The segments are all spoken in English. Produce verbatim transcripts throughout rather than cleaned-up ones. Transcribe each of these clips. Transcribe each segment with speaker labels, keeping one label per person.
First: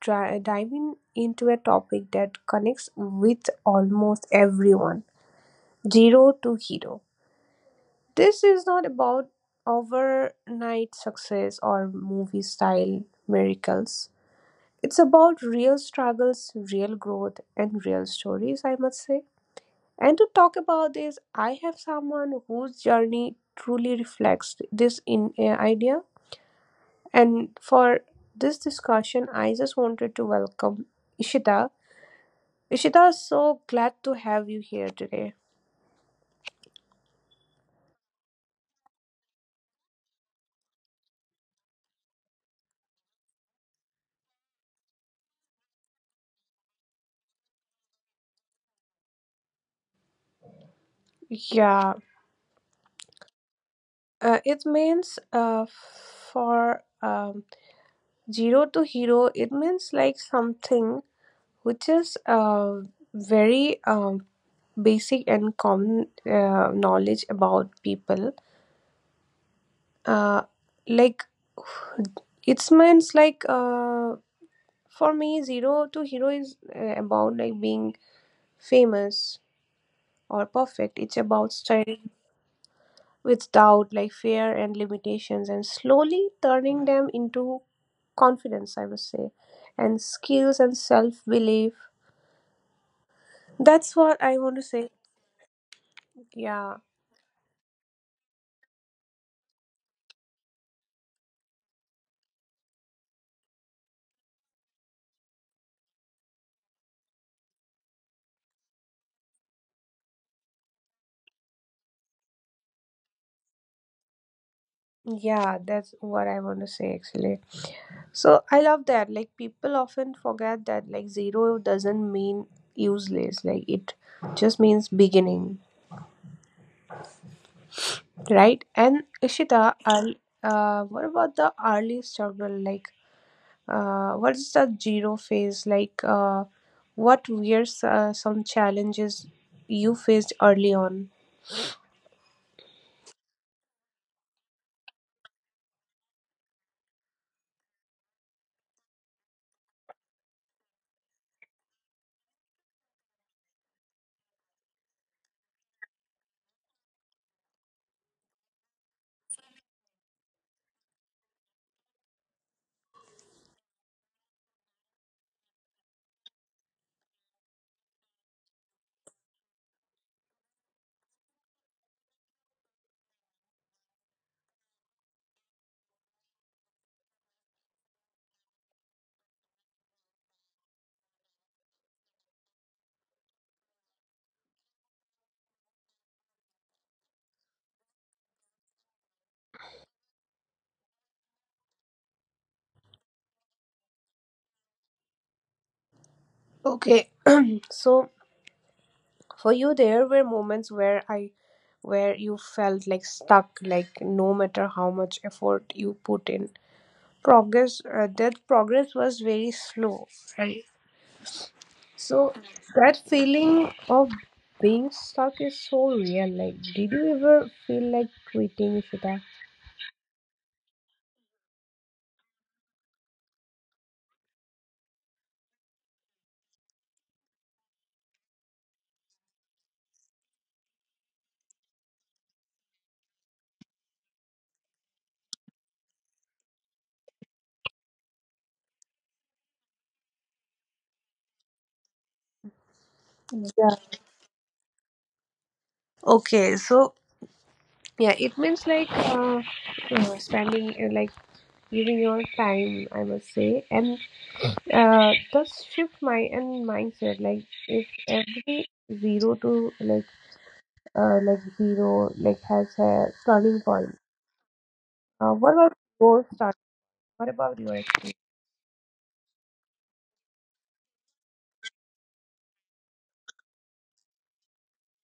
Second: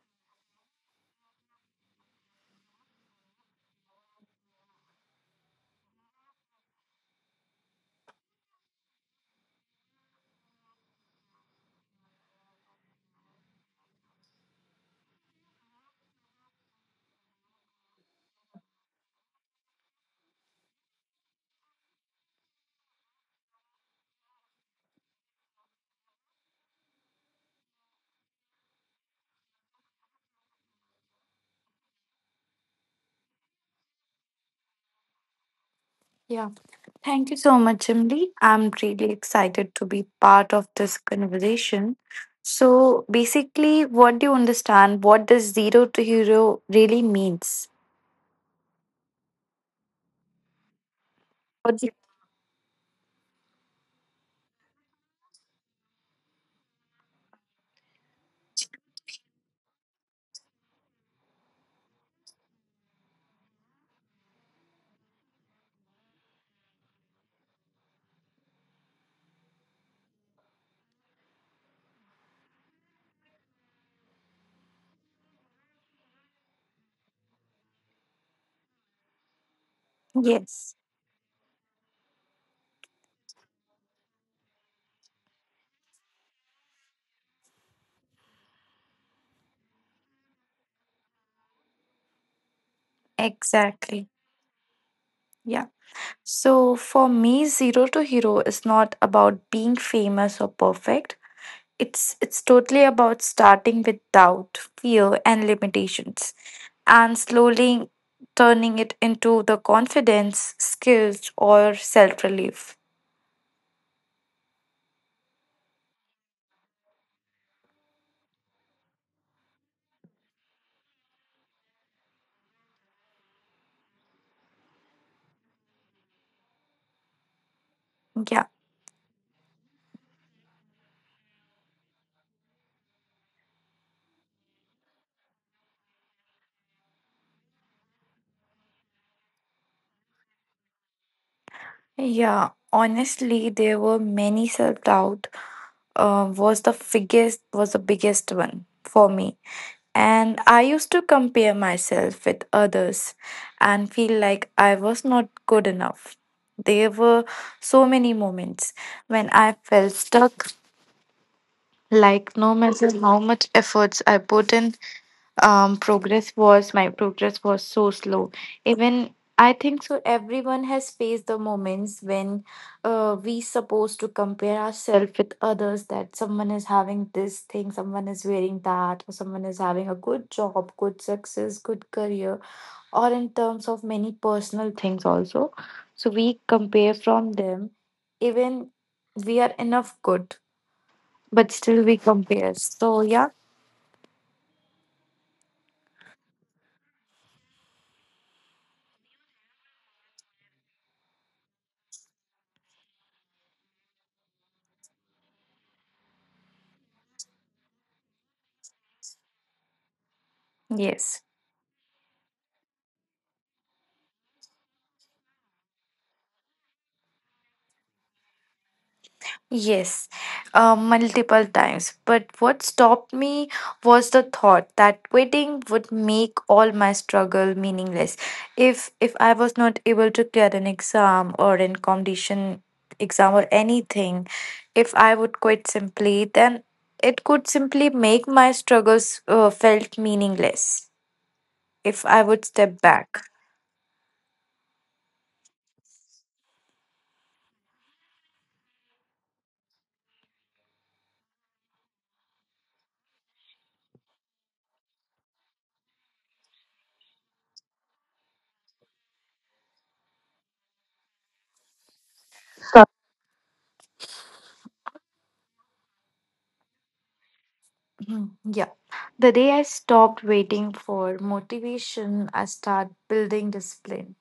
Speaker 1: dri- diving into a topic that connects with almost everyone, zero to hero. This is not about overnight success or movie style miracles. It's about real struggles, real growth, and real stories, I must say. And to talk about this, I have someone whose journey truly reflects this in uh, idea. And for this discussion, I just wanted to welcome Ishita. Ishita, so glad to have you here today.
Speaker 2: Yeah. Thank you so much, Emily. I'm really excited to be part of this conversation. So basically, what do you understand? What does zero to hero really means? What do
Speaker 1: Yeah, uh, it means, uh, for um, zero to hero, it means like something which is, uh, very, um, basic and common, uh, knowledge about people, uh, like, it's means like uh, for me zero to hero is, uh, about like being famous or
Speaker 2: you-
Speaker 1: perfect. It's
Speaker 2: yes,
Speaker 1: about starting with doubt, like fear and limitations, and slowly turning them into confidence, I would say, and skills and self belief. That's what I want
Speaker 2: exactly.
Speaker 1: to say.
Speaker 2: Yeah.
Speaker 1: Yeah.
Speaker 2: So for me, zero to hero is not about being famous or perfect. It's it's totally about starting with doubt, fear and limitations and slowly turning it into the confidence, skills or self-relief.
Speaker 1: yeah that's what I want to say actually. So I love that. Like people often forget that like zero doesn't mean useless. Like it just means beginning, right? And
Speaker 2: Yeah.
Speaker 1: Ishita, I'll- uh, what about the early struggle? Like, uh, what's the zero phase? Like, uh, what were uh, some challenges you faced early on?
Speaker 2: Yeah, honestly, there were many self-doubt. Uh, was the biggest was the biggest one for me. And I used to compare myself with others and feel like I was not good enough. There were so many moments when I felt stuck. Like no matter how much efforts I put in, um, progress was my progress was so slow. Even I think so. Everyone has faced the moments when uh, we supposed to compare ourselves with others. That someone is having this thing, someone is wearing that, or someone is having a good job, good success, good career, or in terms of many personal things also. So we compare from them, even we are enough good but still we compare. So yeah.
Speaker 1: Okay, so for you, there were moments where I, where you felt like stuck, like no matter how much effort you put in, progress, uh, that progress was very slow, right?
Speaker 2: Yes.
Speaker 1: So that feeling of being stuck is so real. Like did you ever feel like quitting, Ishita?
Speaker 2: Yes, uh, multiple times. But what stopped me was the thought that quitting would make all my struggle meaningless. If if I was not able to clear an exam or an competition exam or anything, if I would quit simply, then it could simply make my struggles uh, felt meaningless. If I would step
Speaker 1: Yeah,
Speaker 2: back.
Speaker 1: okay, so yeah, it means like, uh, uh, spending, uh, like giving your time, I must say, and uh just shift my and mindset, like if every zero to like, uh like zero like has a turning point. Uh, what was your— what about you, actually?
Speaker 2: Hmm, Yeah. The day I stopped waiting for motivation, I start building discipline.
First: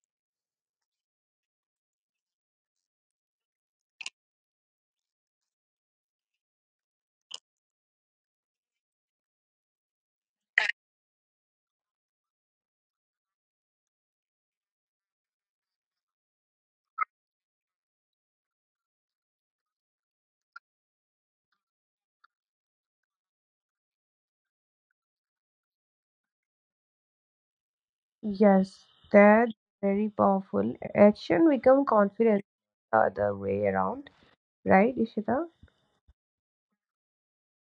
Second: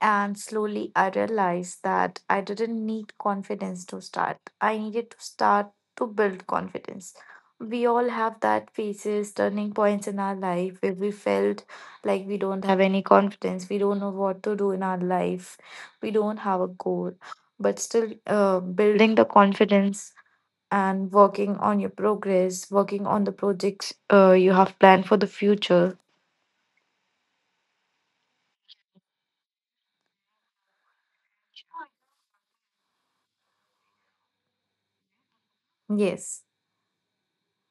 Speaker 2: And slowly I realized that I didn't need confidence to start. I needed to start to build confidence. We all have that phases, turning points in our life where we felt like we don't have any confidence. We don't know what to do in our life. We don't have a goal. But still, uh, building the confidence and working on your progress, working on the projects uh, you have planned for the future.
Speaker 1: Yes, that's very powerful. Action become confidence the other way around, right, Ishita?
Speaker 2: Yes,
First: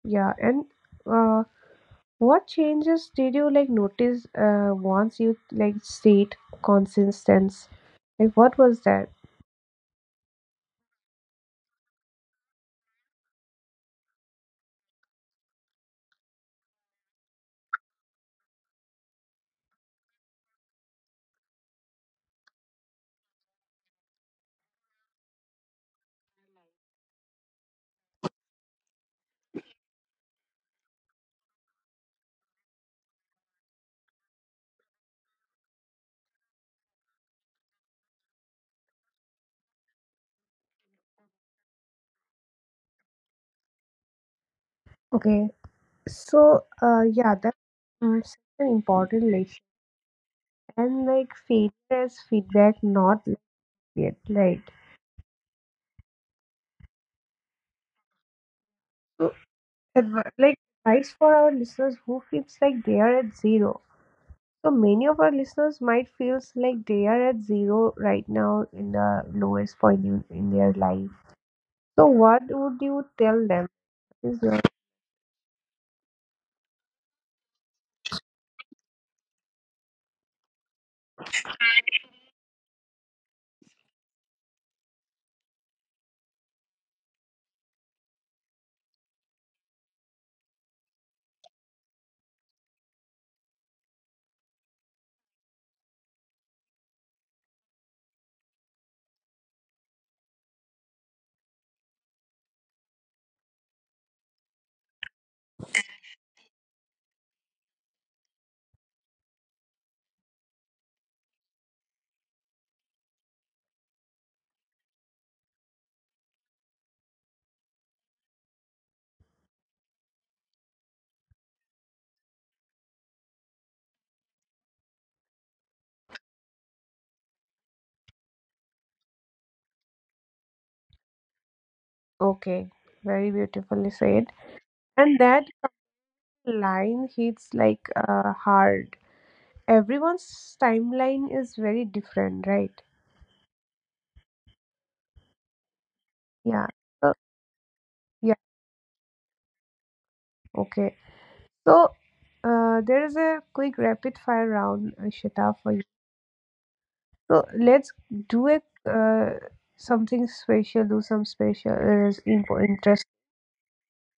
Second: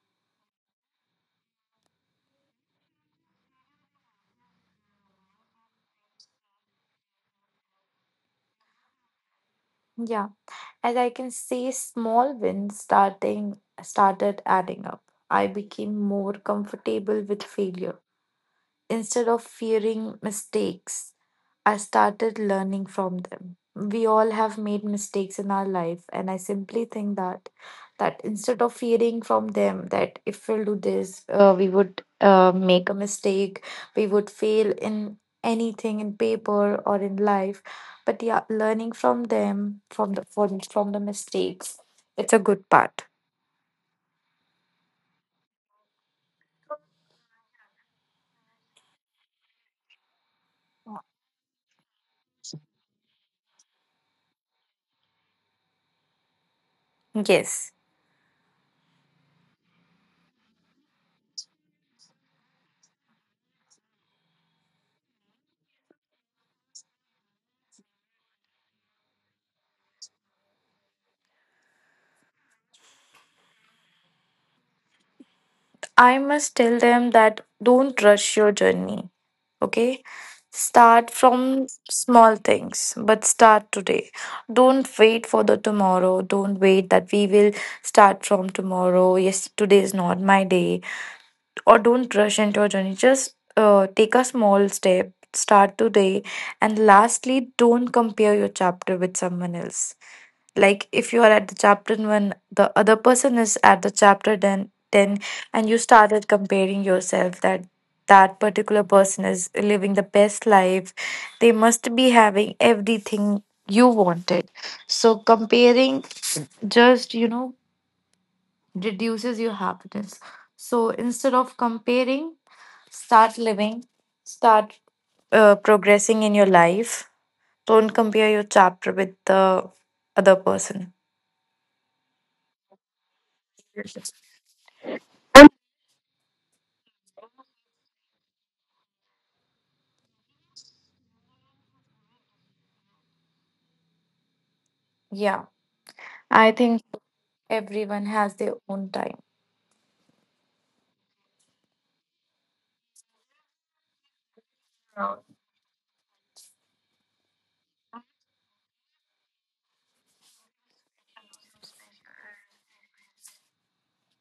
Speaker 1: Yeah, and uh, what changes did you like notice uh, once you like state consistence? Like, what was that?
Speaker 2: yeah. As I can see, small wins starting started adding up. I became more comfortable with failure. Instead of fearing mistakes, I started learning from them. We all have made mistakes in our life, and I simply think that that instead of fearing from them that if we'll do this, uh, we would uh, make a mistake, we would fail in anything in paper or in life. But yeah, learning from them, from the from, from the mistakes, it's a good part.
Speaker 1: Okay, so uh, yeah, that's, um, such an important lesson. And like failure as feedback, not yet, right?
Speaker 2: Yes.
Speaker 1: So, adv- like advice for our listeners who feels like they are at zero. So many of our listeners might feels like they are at zero right now in the lowest point in, in their life. So what would you tell them? Is your—
Speaker 2: I must tell them that don't rush your journey. Okay? Start from small things, but start today. Don't wait for the tomorrow. Don't wait that we will start from tomorrow. Yes, today is not my day or don't rush into your journey. Just uh, take a small step, start today, and lastly, don't compare your chapter with someone else. Like if you are at the chapter one, the other person is at the chapter then ten, and you started comparing yourself that that particular person is living the best life. They must be having everything you wanted. So comparing, just you know, reduces your happiness. So instead of comparing, start living, start uh, progressing in your life. Don't compare your chapter with the other person.
Speaker 1: okay, very beautifully said. And that line hits like uh, hard. Everyone's timeline is very different, right?
Speaker 2: Yeah, I
Speaker 1: Yeah,
Speaker 2: think
Speaker 1: so,
Speaker 2: everyone has
Speaker 1: yeah,
Speaker 2: their own time.
Speaker 1: okay, so, uh, there is a quick rapid fire round, Ishita, for you. So let's do it. uh, Something special. Do some special uh, info interest.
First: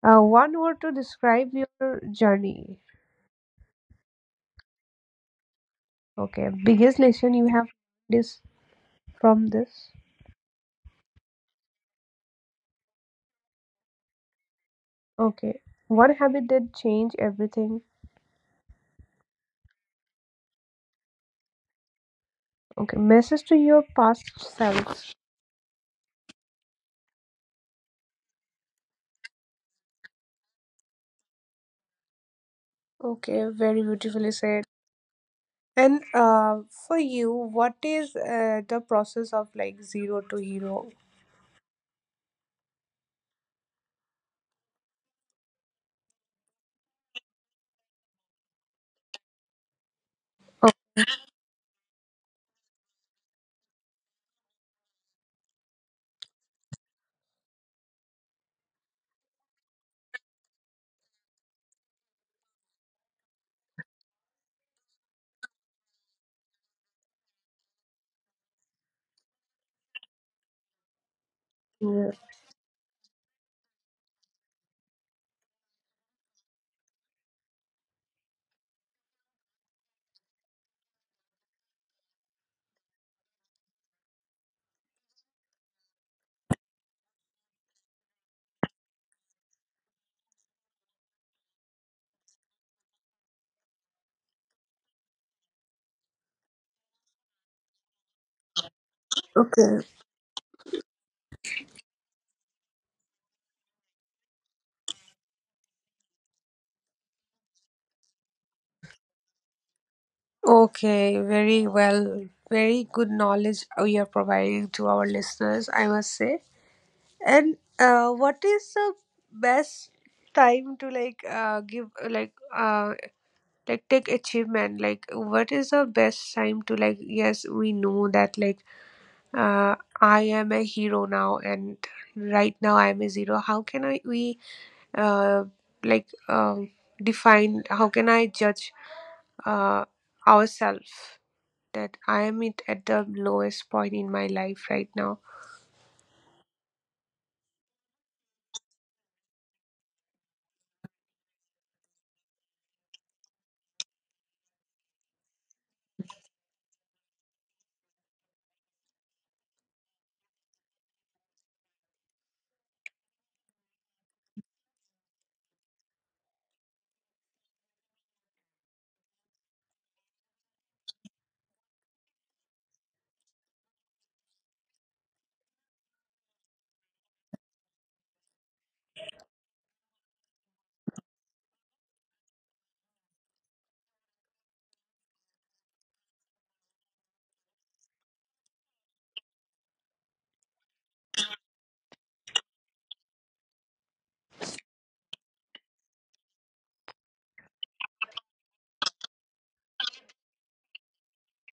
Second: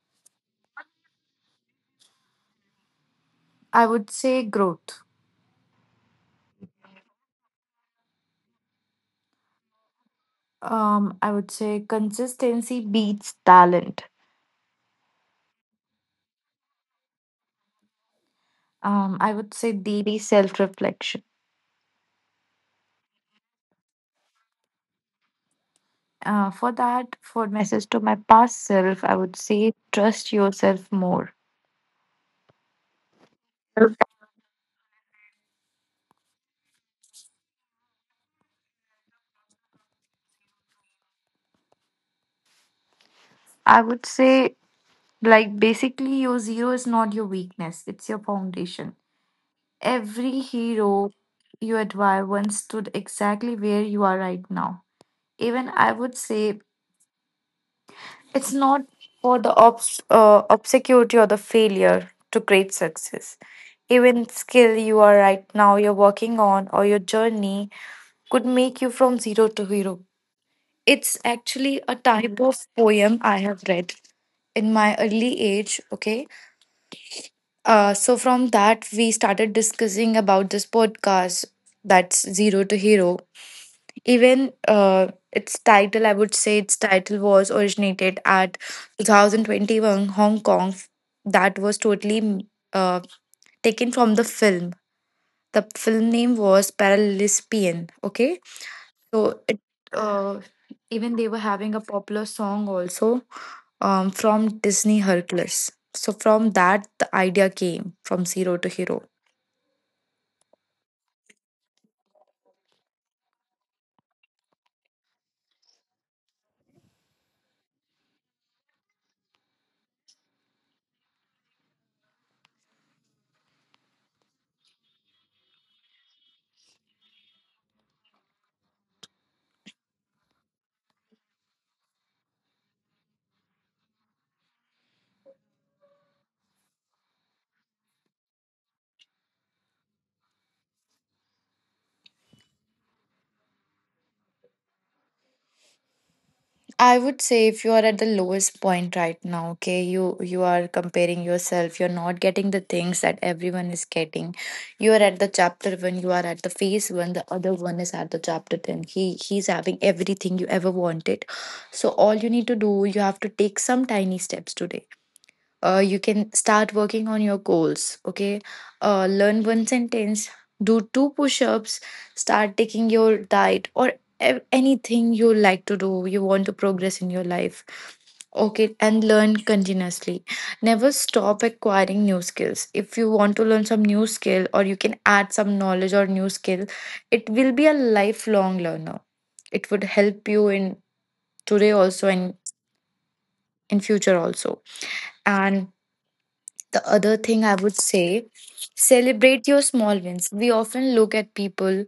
Speaker 1: Uh, one word to describe your journey.
Speaker 2: I would say growth.
Speaker 1: Okay, biggest lesson you have this from this.
Speaker 2: Um, I would say consistency beats talent.
Speaker 1: Okay, one habit that changed everything.
Speaker 2: Um, I would say daily self reflection.
Speaker 1: Okay, message to your past self.
Speaker 2: Uh, for that, for message to my past self, I would say trust yourself more.
Speaker 1: Okay, very beautifully said. And uh, for you, what is uh, the process of like zero to hero?
Speaker 2: I would say, like, basically your zero is not your weakness, it's your foundation. Every hero you admire once stood exactly where you are right now. Even I would say it's not for the obs- uh, obscurity or the failure to create success. Even skill you are right now you're working on or your journey could make you from zero to hero. It's actually a
Speaker 1: Okay.
Speaker 2: type of poem I have read in my early age, okay? Uh, so from that, we started discussing about this podcast, that's Zero to Hero. Even uh, its title, I would say its title was originated at twenty twenty-one Hong Kong. That was totally uh, taken from the film. The film name was Paralispian. Okay, so it
Speaker 1: Okay.
Speaker 2: uh, even they were having a popular song also um, from Disney Hercules. So from that, the idea came from Zero to Hero.
Speaker 1: Okay, very well. Very good knowledge uh, you're providing to our listeners, I must say. And uh, what is the best time to like, uh, give uh, like uh like take achievement? Like what is the best time to like, yes, we know that like, uh I am a hero now, and right now I am a zero. How can I we uh like um define, how can I judge uh ourselves that I am it at the lowest point in my life right now.
Speaker 2: I would say if you are at the lowest point right now, okay, you you are comparing yourself, you're not getting the things that everyone is getting. You are at the chapter one, you are at the phase one, the other one is at the chapter ten. He he's having everything you ever wanted. So all you need to do, you have to take some tiny steps today. Uh, you can start working on your goals, okay? Uh, learn one sentence, do two push-ups, start taking your diet, or a- anything you like to do. You want to progress in your life, okay? And learn continuously. Never stop acquiring new skills. If you want to learn some new skill, or you can add some knowledge or new skill, it will be a lifelong learner. It would help you in today also and in future also. And the other thing I would say, celebrate your small wins. We often look at people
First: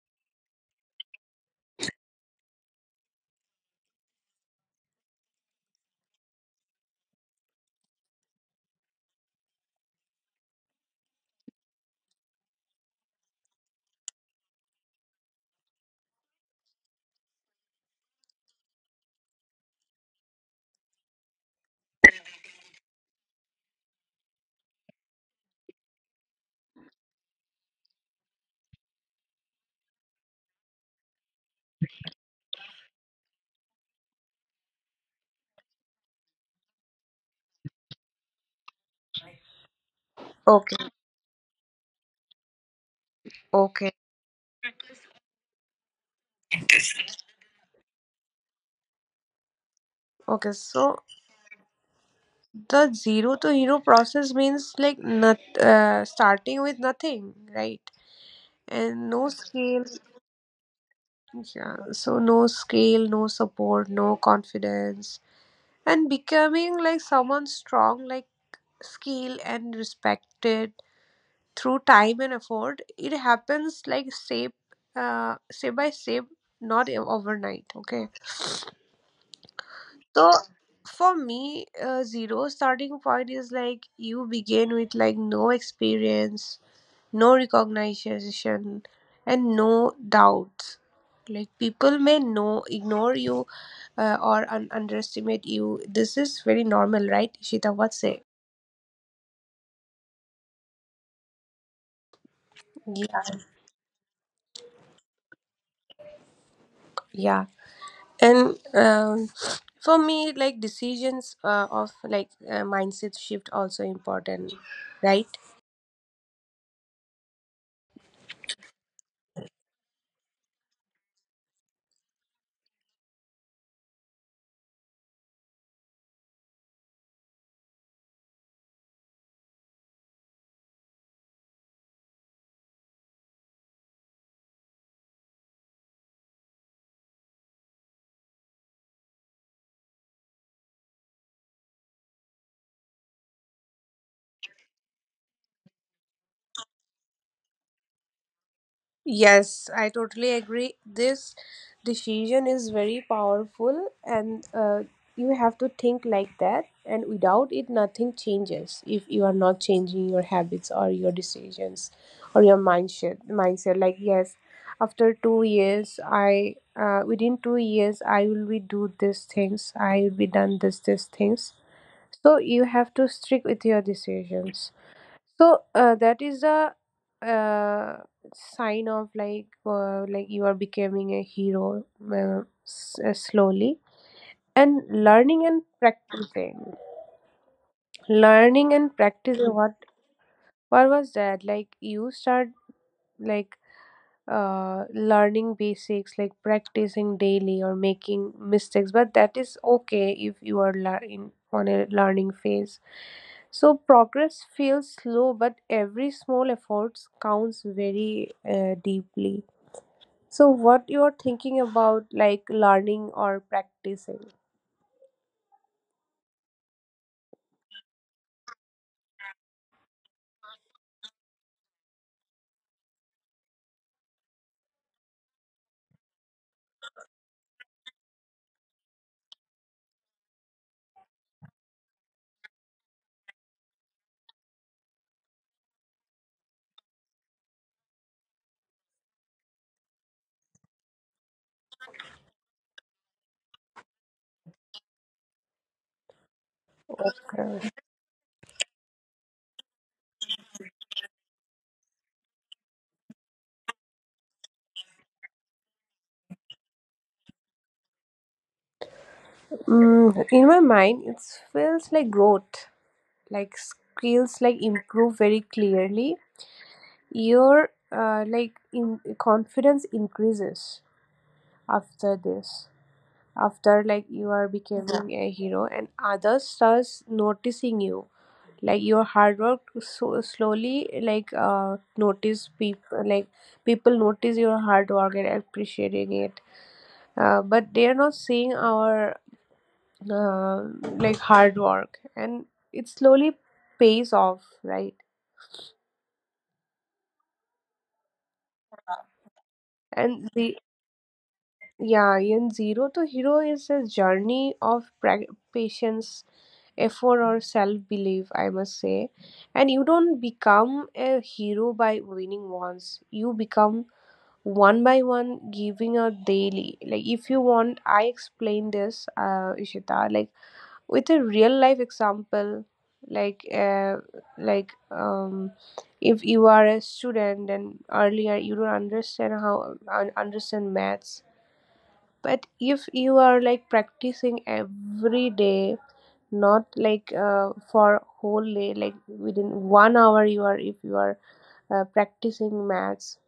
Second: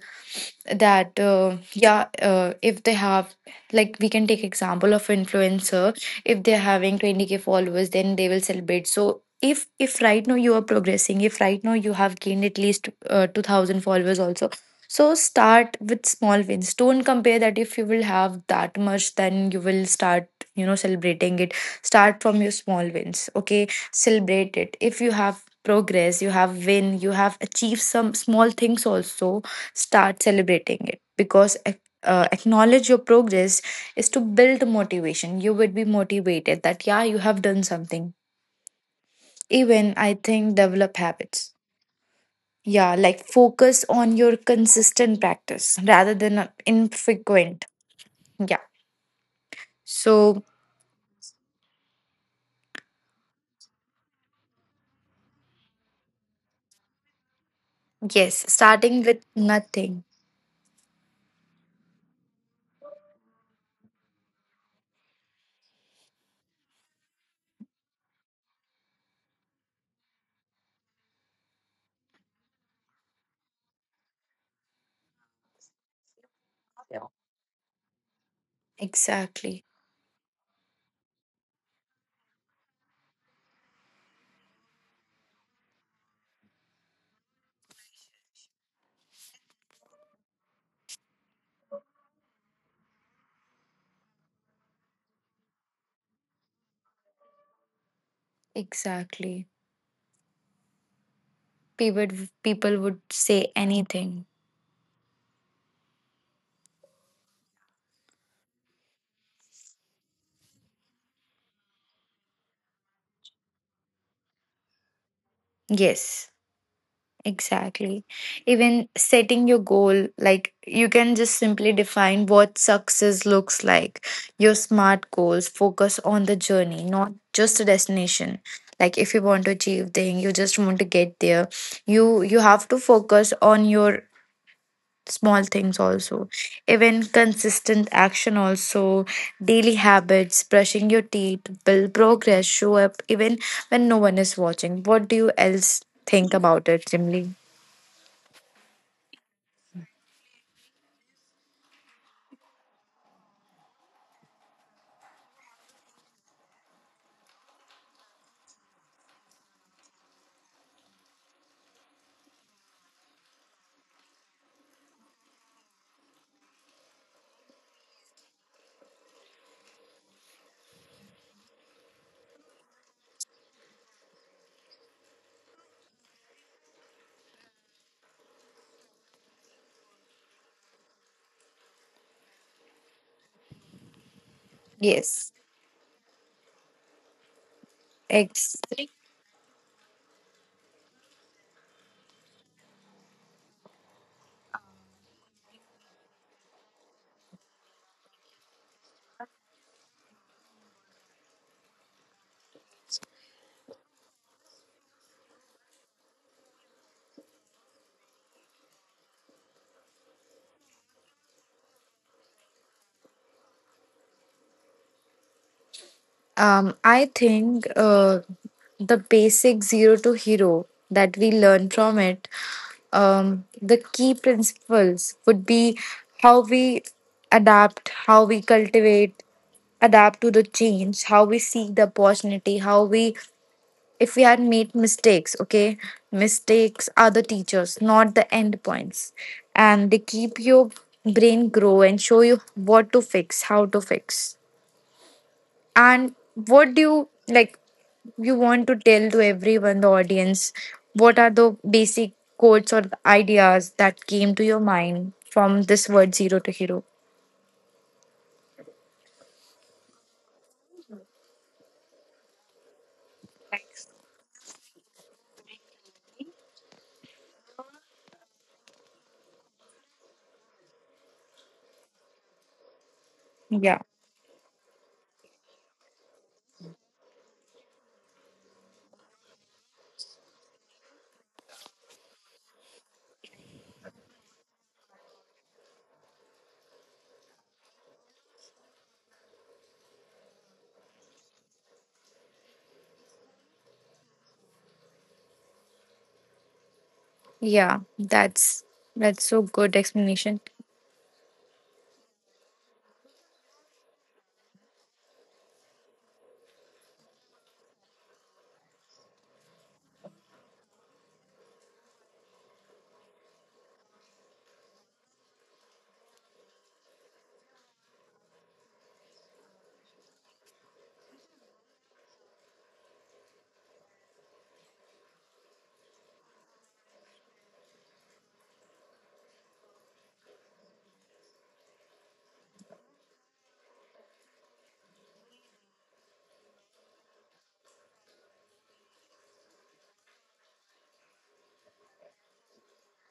Speaker 2: that uh, yeah, uh, if they have, like, we can take example of influencer. If they're having twenty k followers, then they will celebrate. So if if right now you are progressing, if right now you have gained at least uh, two thousand followers also, so start with small wins. Don't compare that if you will have that much then you will start, you know, celebrating it. Start from your small wins, okay? Celebrate it if you have progress, you have win, you have achieved some small things also. Start celebrating it because ac- uh, acknowledge your progress is to build motivation. You would be motivated that yeah, you have done something. Even I think develop
Speaker 1: Okay.
Speaker 2: habits, yeah, like focus
Speaker 1: Okay,
Speaker 2: on your consistent practice rather than a infrequent, yeah. So
Speaker 1: okay. So the zero to hero process means like not uh, starting with nothing, right?
Speaker 2: yes, starting
Speaker 1: And
Speaker 2: with
Speaker 1: no scale.
Speaker 2: nothing.
Speaker 1: Yeah. So no scale, no support, no confidence, and becoming like someone strong, like skilled and respected through time and effort. It happens like step, uh, step by step, not overnight. Okay.
Speaker 2: Exactly.
Speaker 1: So for me, uh, zero starting point is like you begin with like no experience, no recognition, and no doubts. Like people may know, ignore you, uh, or un- underestimate you. This is very normal, right? Shita, what say?
Speaker 2: Exactly, people, people would
Speaker 1: Yeah,
Speaker 2: say anything.
Speaker 1: yeah. And um, for me, like decisions uh, of like, uh, mindset shift also important, right?
Speaker 2: Yes, exactly. Even setting your goal, like you can just simply define what success looks like. Your smart goals, focus on the journey, not just the destination. Like if you want to achieve thing, you just want to get there, you you have to focus on your small things also. Even consistent action also. Daily habits, brushing your teeth, build progress, show up even when no one is watching. What do you else think about it, Jimly?
Speaker 1: Yes, I totally agree. This decision is very powerful, and uh, you have to think like that. And without it, nothing changes if you are not changing your habits or your decisions or your mindset. Mindset, like yes, after two years, I uh, within two years, I will be do these things. I will be done this these things. So you have to stick with your decisions. So uh, that is a, uh, sign of like, uh, like you are becoming a hero, uh, s- uh, slowly, and learning
Speaker 2: Yes,
Speaker 1: and practicing. Learning
Speaker 2: ex-
Speaker 1: and practicing what— what was that? Like you start like, uh, learning basics, like practicing daily or making mistakes. But that is okay if you are learning on a learning phase. So progress feels slow, but every small efforts counts very uh, deeply. So what you are thinking about like learning or practicing?
Speaker 2: Um, I think uh, the basic zero to hero that we learn from it, um, the key principles would be how we adapt, how we cultivate, adapt to the change, how we seek the opportunity, how we, if we had made mistakes, okay, mistakes are the teachers, not the end points. And they keep your brain grow and show you what to fix, how to fix. And what do you
Speaker 1: Okay.
Speaker 2: like you want to tell to everyone, the audience? What are the basic quotes or ideas that came to your mind from this word zero to hero?
Speaker 1: Mm, in my mind it feels like growth, like skills like improve very clearly. Your uh, like in confidence increases after this, after
Speaker 2: Yeah.
Speaker 1: like you are becoming a hero and others starts noticing you, like your hard work. So slowly, like uh notice people like people notice your hard work and appreciating it. Uh, but they are not seeing our, uh, like hard work, and it slowly pays off, right?
Speaker 2: Yeah. That's that's so good
Speaker 1: And the,
Speaker 2: explanation.
Speaker 1: yeah, in zero to hero is a journey of pra- patience, effort, or self-belief, I must say. And you don't become a hero by winning once. You become one by one giving a daily. Like if you want, I explain this, uh Ishita, like with a real life example. Like, uh, like um if you are a student and earlier you don't understand how un- understand maths, but if you are like practicing every day, not like uh, for whole day, like within one hour you are, if you are uh, practicing maths,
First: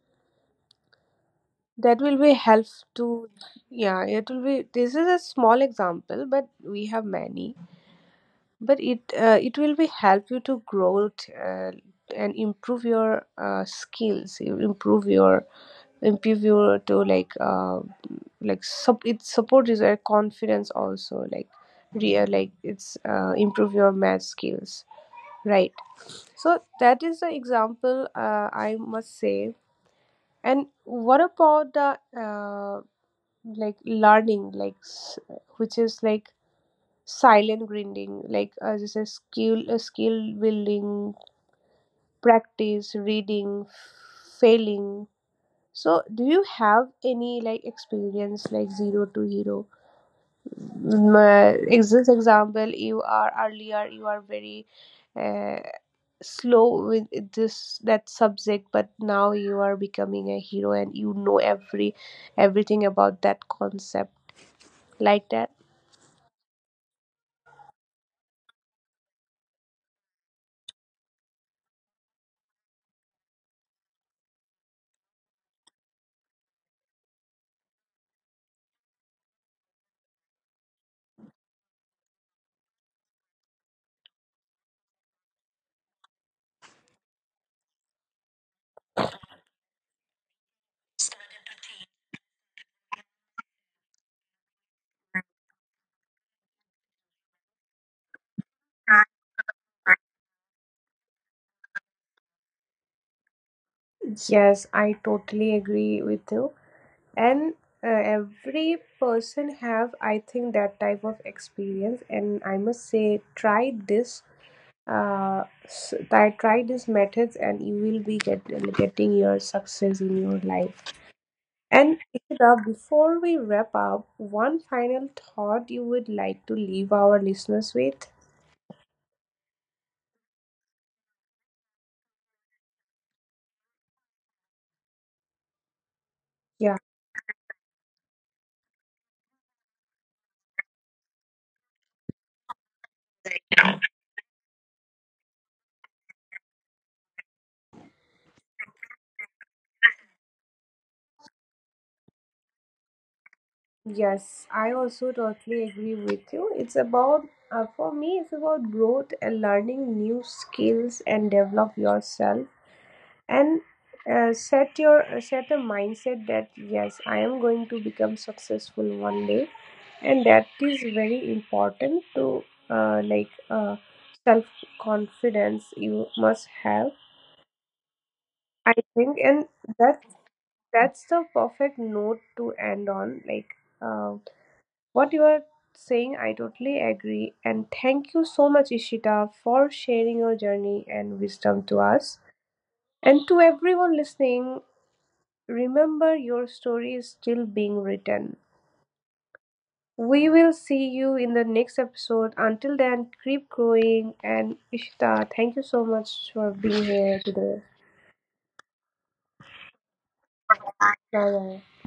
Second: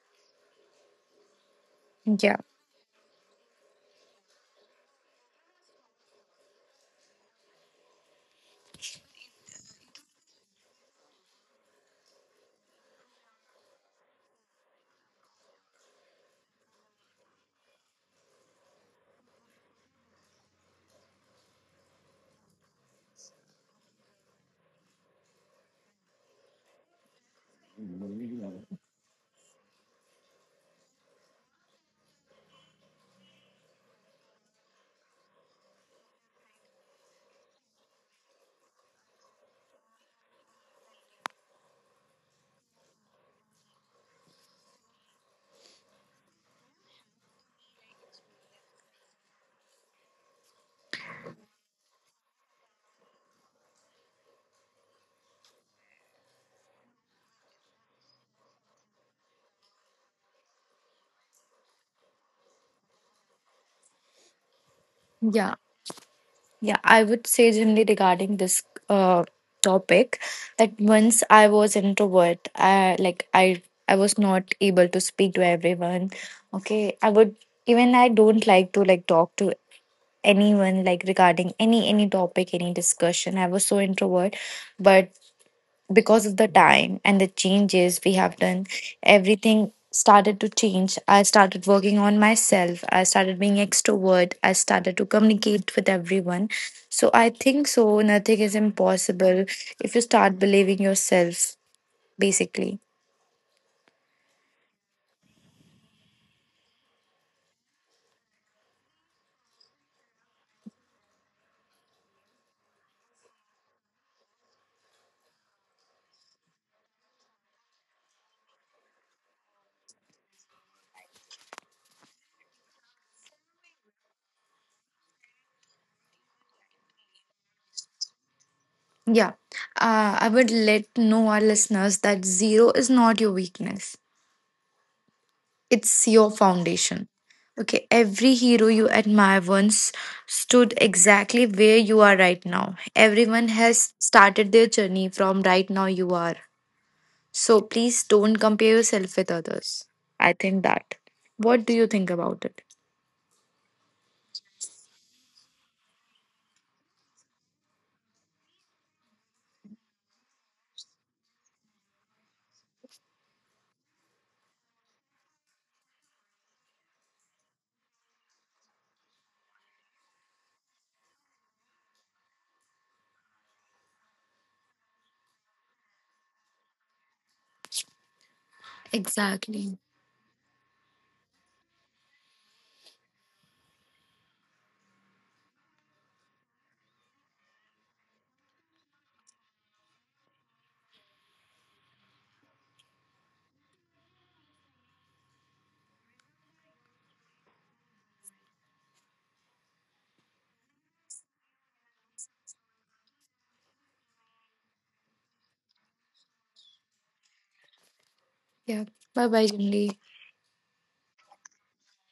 Speaker 1: that will be
Speaker 2: Yeah.
Speaker 1: help to, yeah, it will be— this is a small example, but we have many. But it uh, it will be help you to grow it, uh, and improve your uh, skills. You improve your, improve your to like, uh, like sup it supports your confidence also, like real like, it's uh, improve your math skills, right? So that is the example, uh, I must say. And what about the, uh, like learning like, s- which is like silent grinding, like as I say, skill uh, skill building, practice, reading, failing. So do you have any like experience like zero to hero? Mm, uh, ex- this example, you are earlier you are very, uh, slow with this that subject, but now you are becoming a hero and you know every everything about that concept, like that.
Speaker 2: Yeah. Yeah, I would say generally regarding this uh, topic that once I was introvert, I like I I was not able to speak to everyone. Okay, I would, even I don't like to like talk to anyone, like regarding any any topic any discussion. I was so introvert, but because of the time and the changes we have done, everything started to change. I started working on myself. I started being extrovert. I started to communicate with everyone. So I think so. Nothing is impossible if you start believing yourself, basically.
Speaker 1: Yes, I totally agree with you. And uh, every person have, I think, that type of experience. And I must say, try this. Uh, s- try try these methods, and you will be get, getting your success in your life. And Ikra, before we wrap up, one final thought you would like to leave our listeners with?
Speaker 2: Yeah. Uh, I would let know our listeners that zero is not your weakness, it's your
Speaker 1: Yeah.
Speaker 2: foundation. Okay, every hero you admire once stood exactly where you are right now. Everyone has started their journey from right now you are. So please don't compare yourself with others. I think that. What do you think about it?
Speaker 1: Yes, I also totally agree with you. It's about, uh, for me, it's about growth and learning new skills and develop yourself, and uh, set your uh, set a mindset that yes, I am going to become successful one day, and that is very important to, uh, like uh, self confidence you must have, I think. And
Speaker 2: Exactly.
Speaker 1: that, that's the perfect note to end on, like. Uh, What you are saying, I totally agree. And thank you so much, Ishita, for sharing your journey and wisdom to us. And to everyone listening, remember your story is still being written. We will see you in the next episode. Until then, keep growing. And Ishita, thank you so much for being here today.
Speaker 2: Yeah. Bye bye, Jimli.
Speaker 1: Bye bye.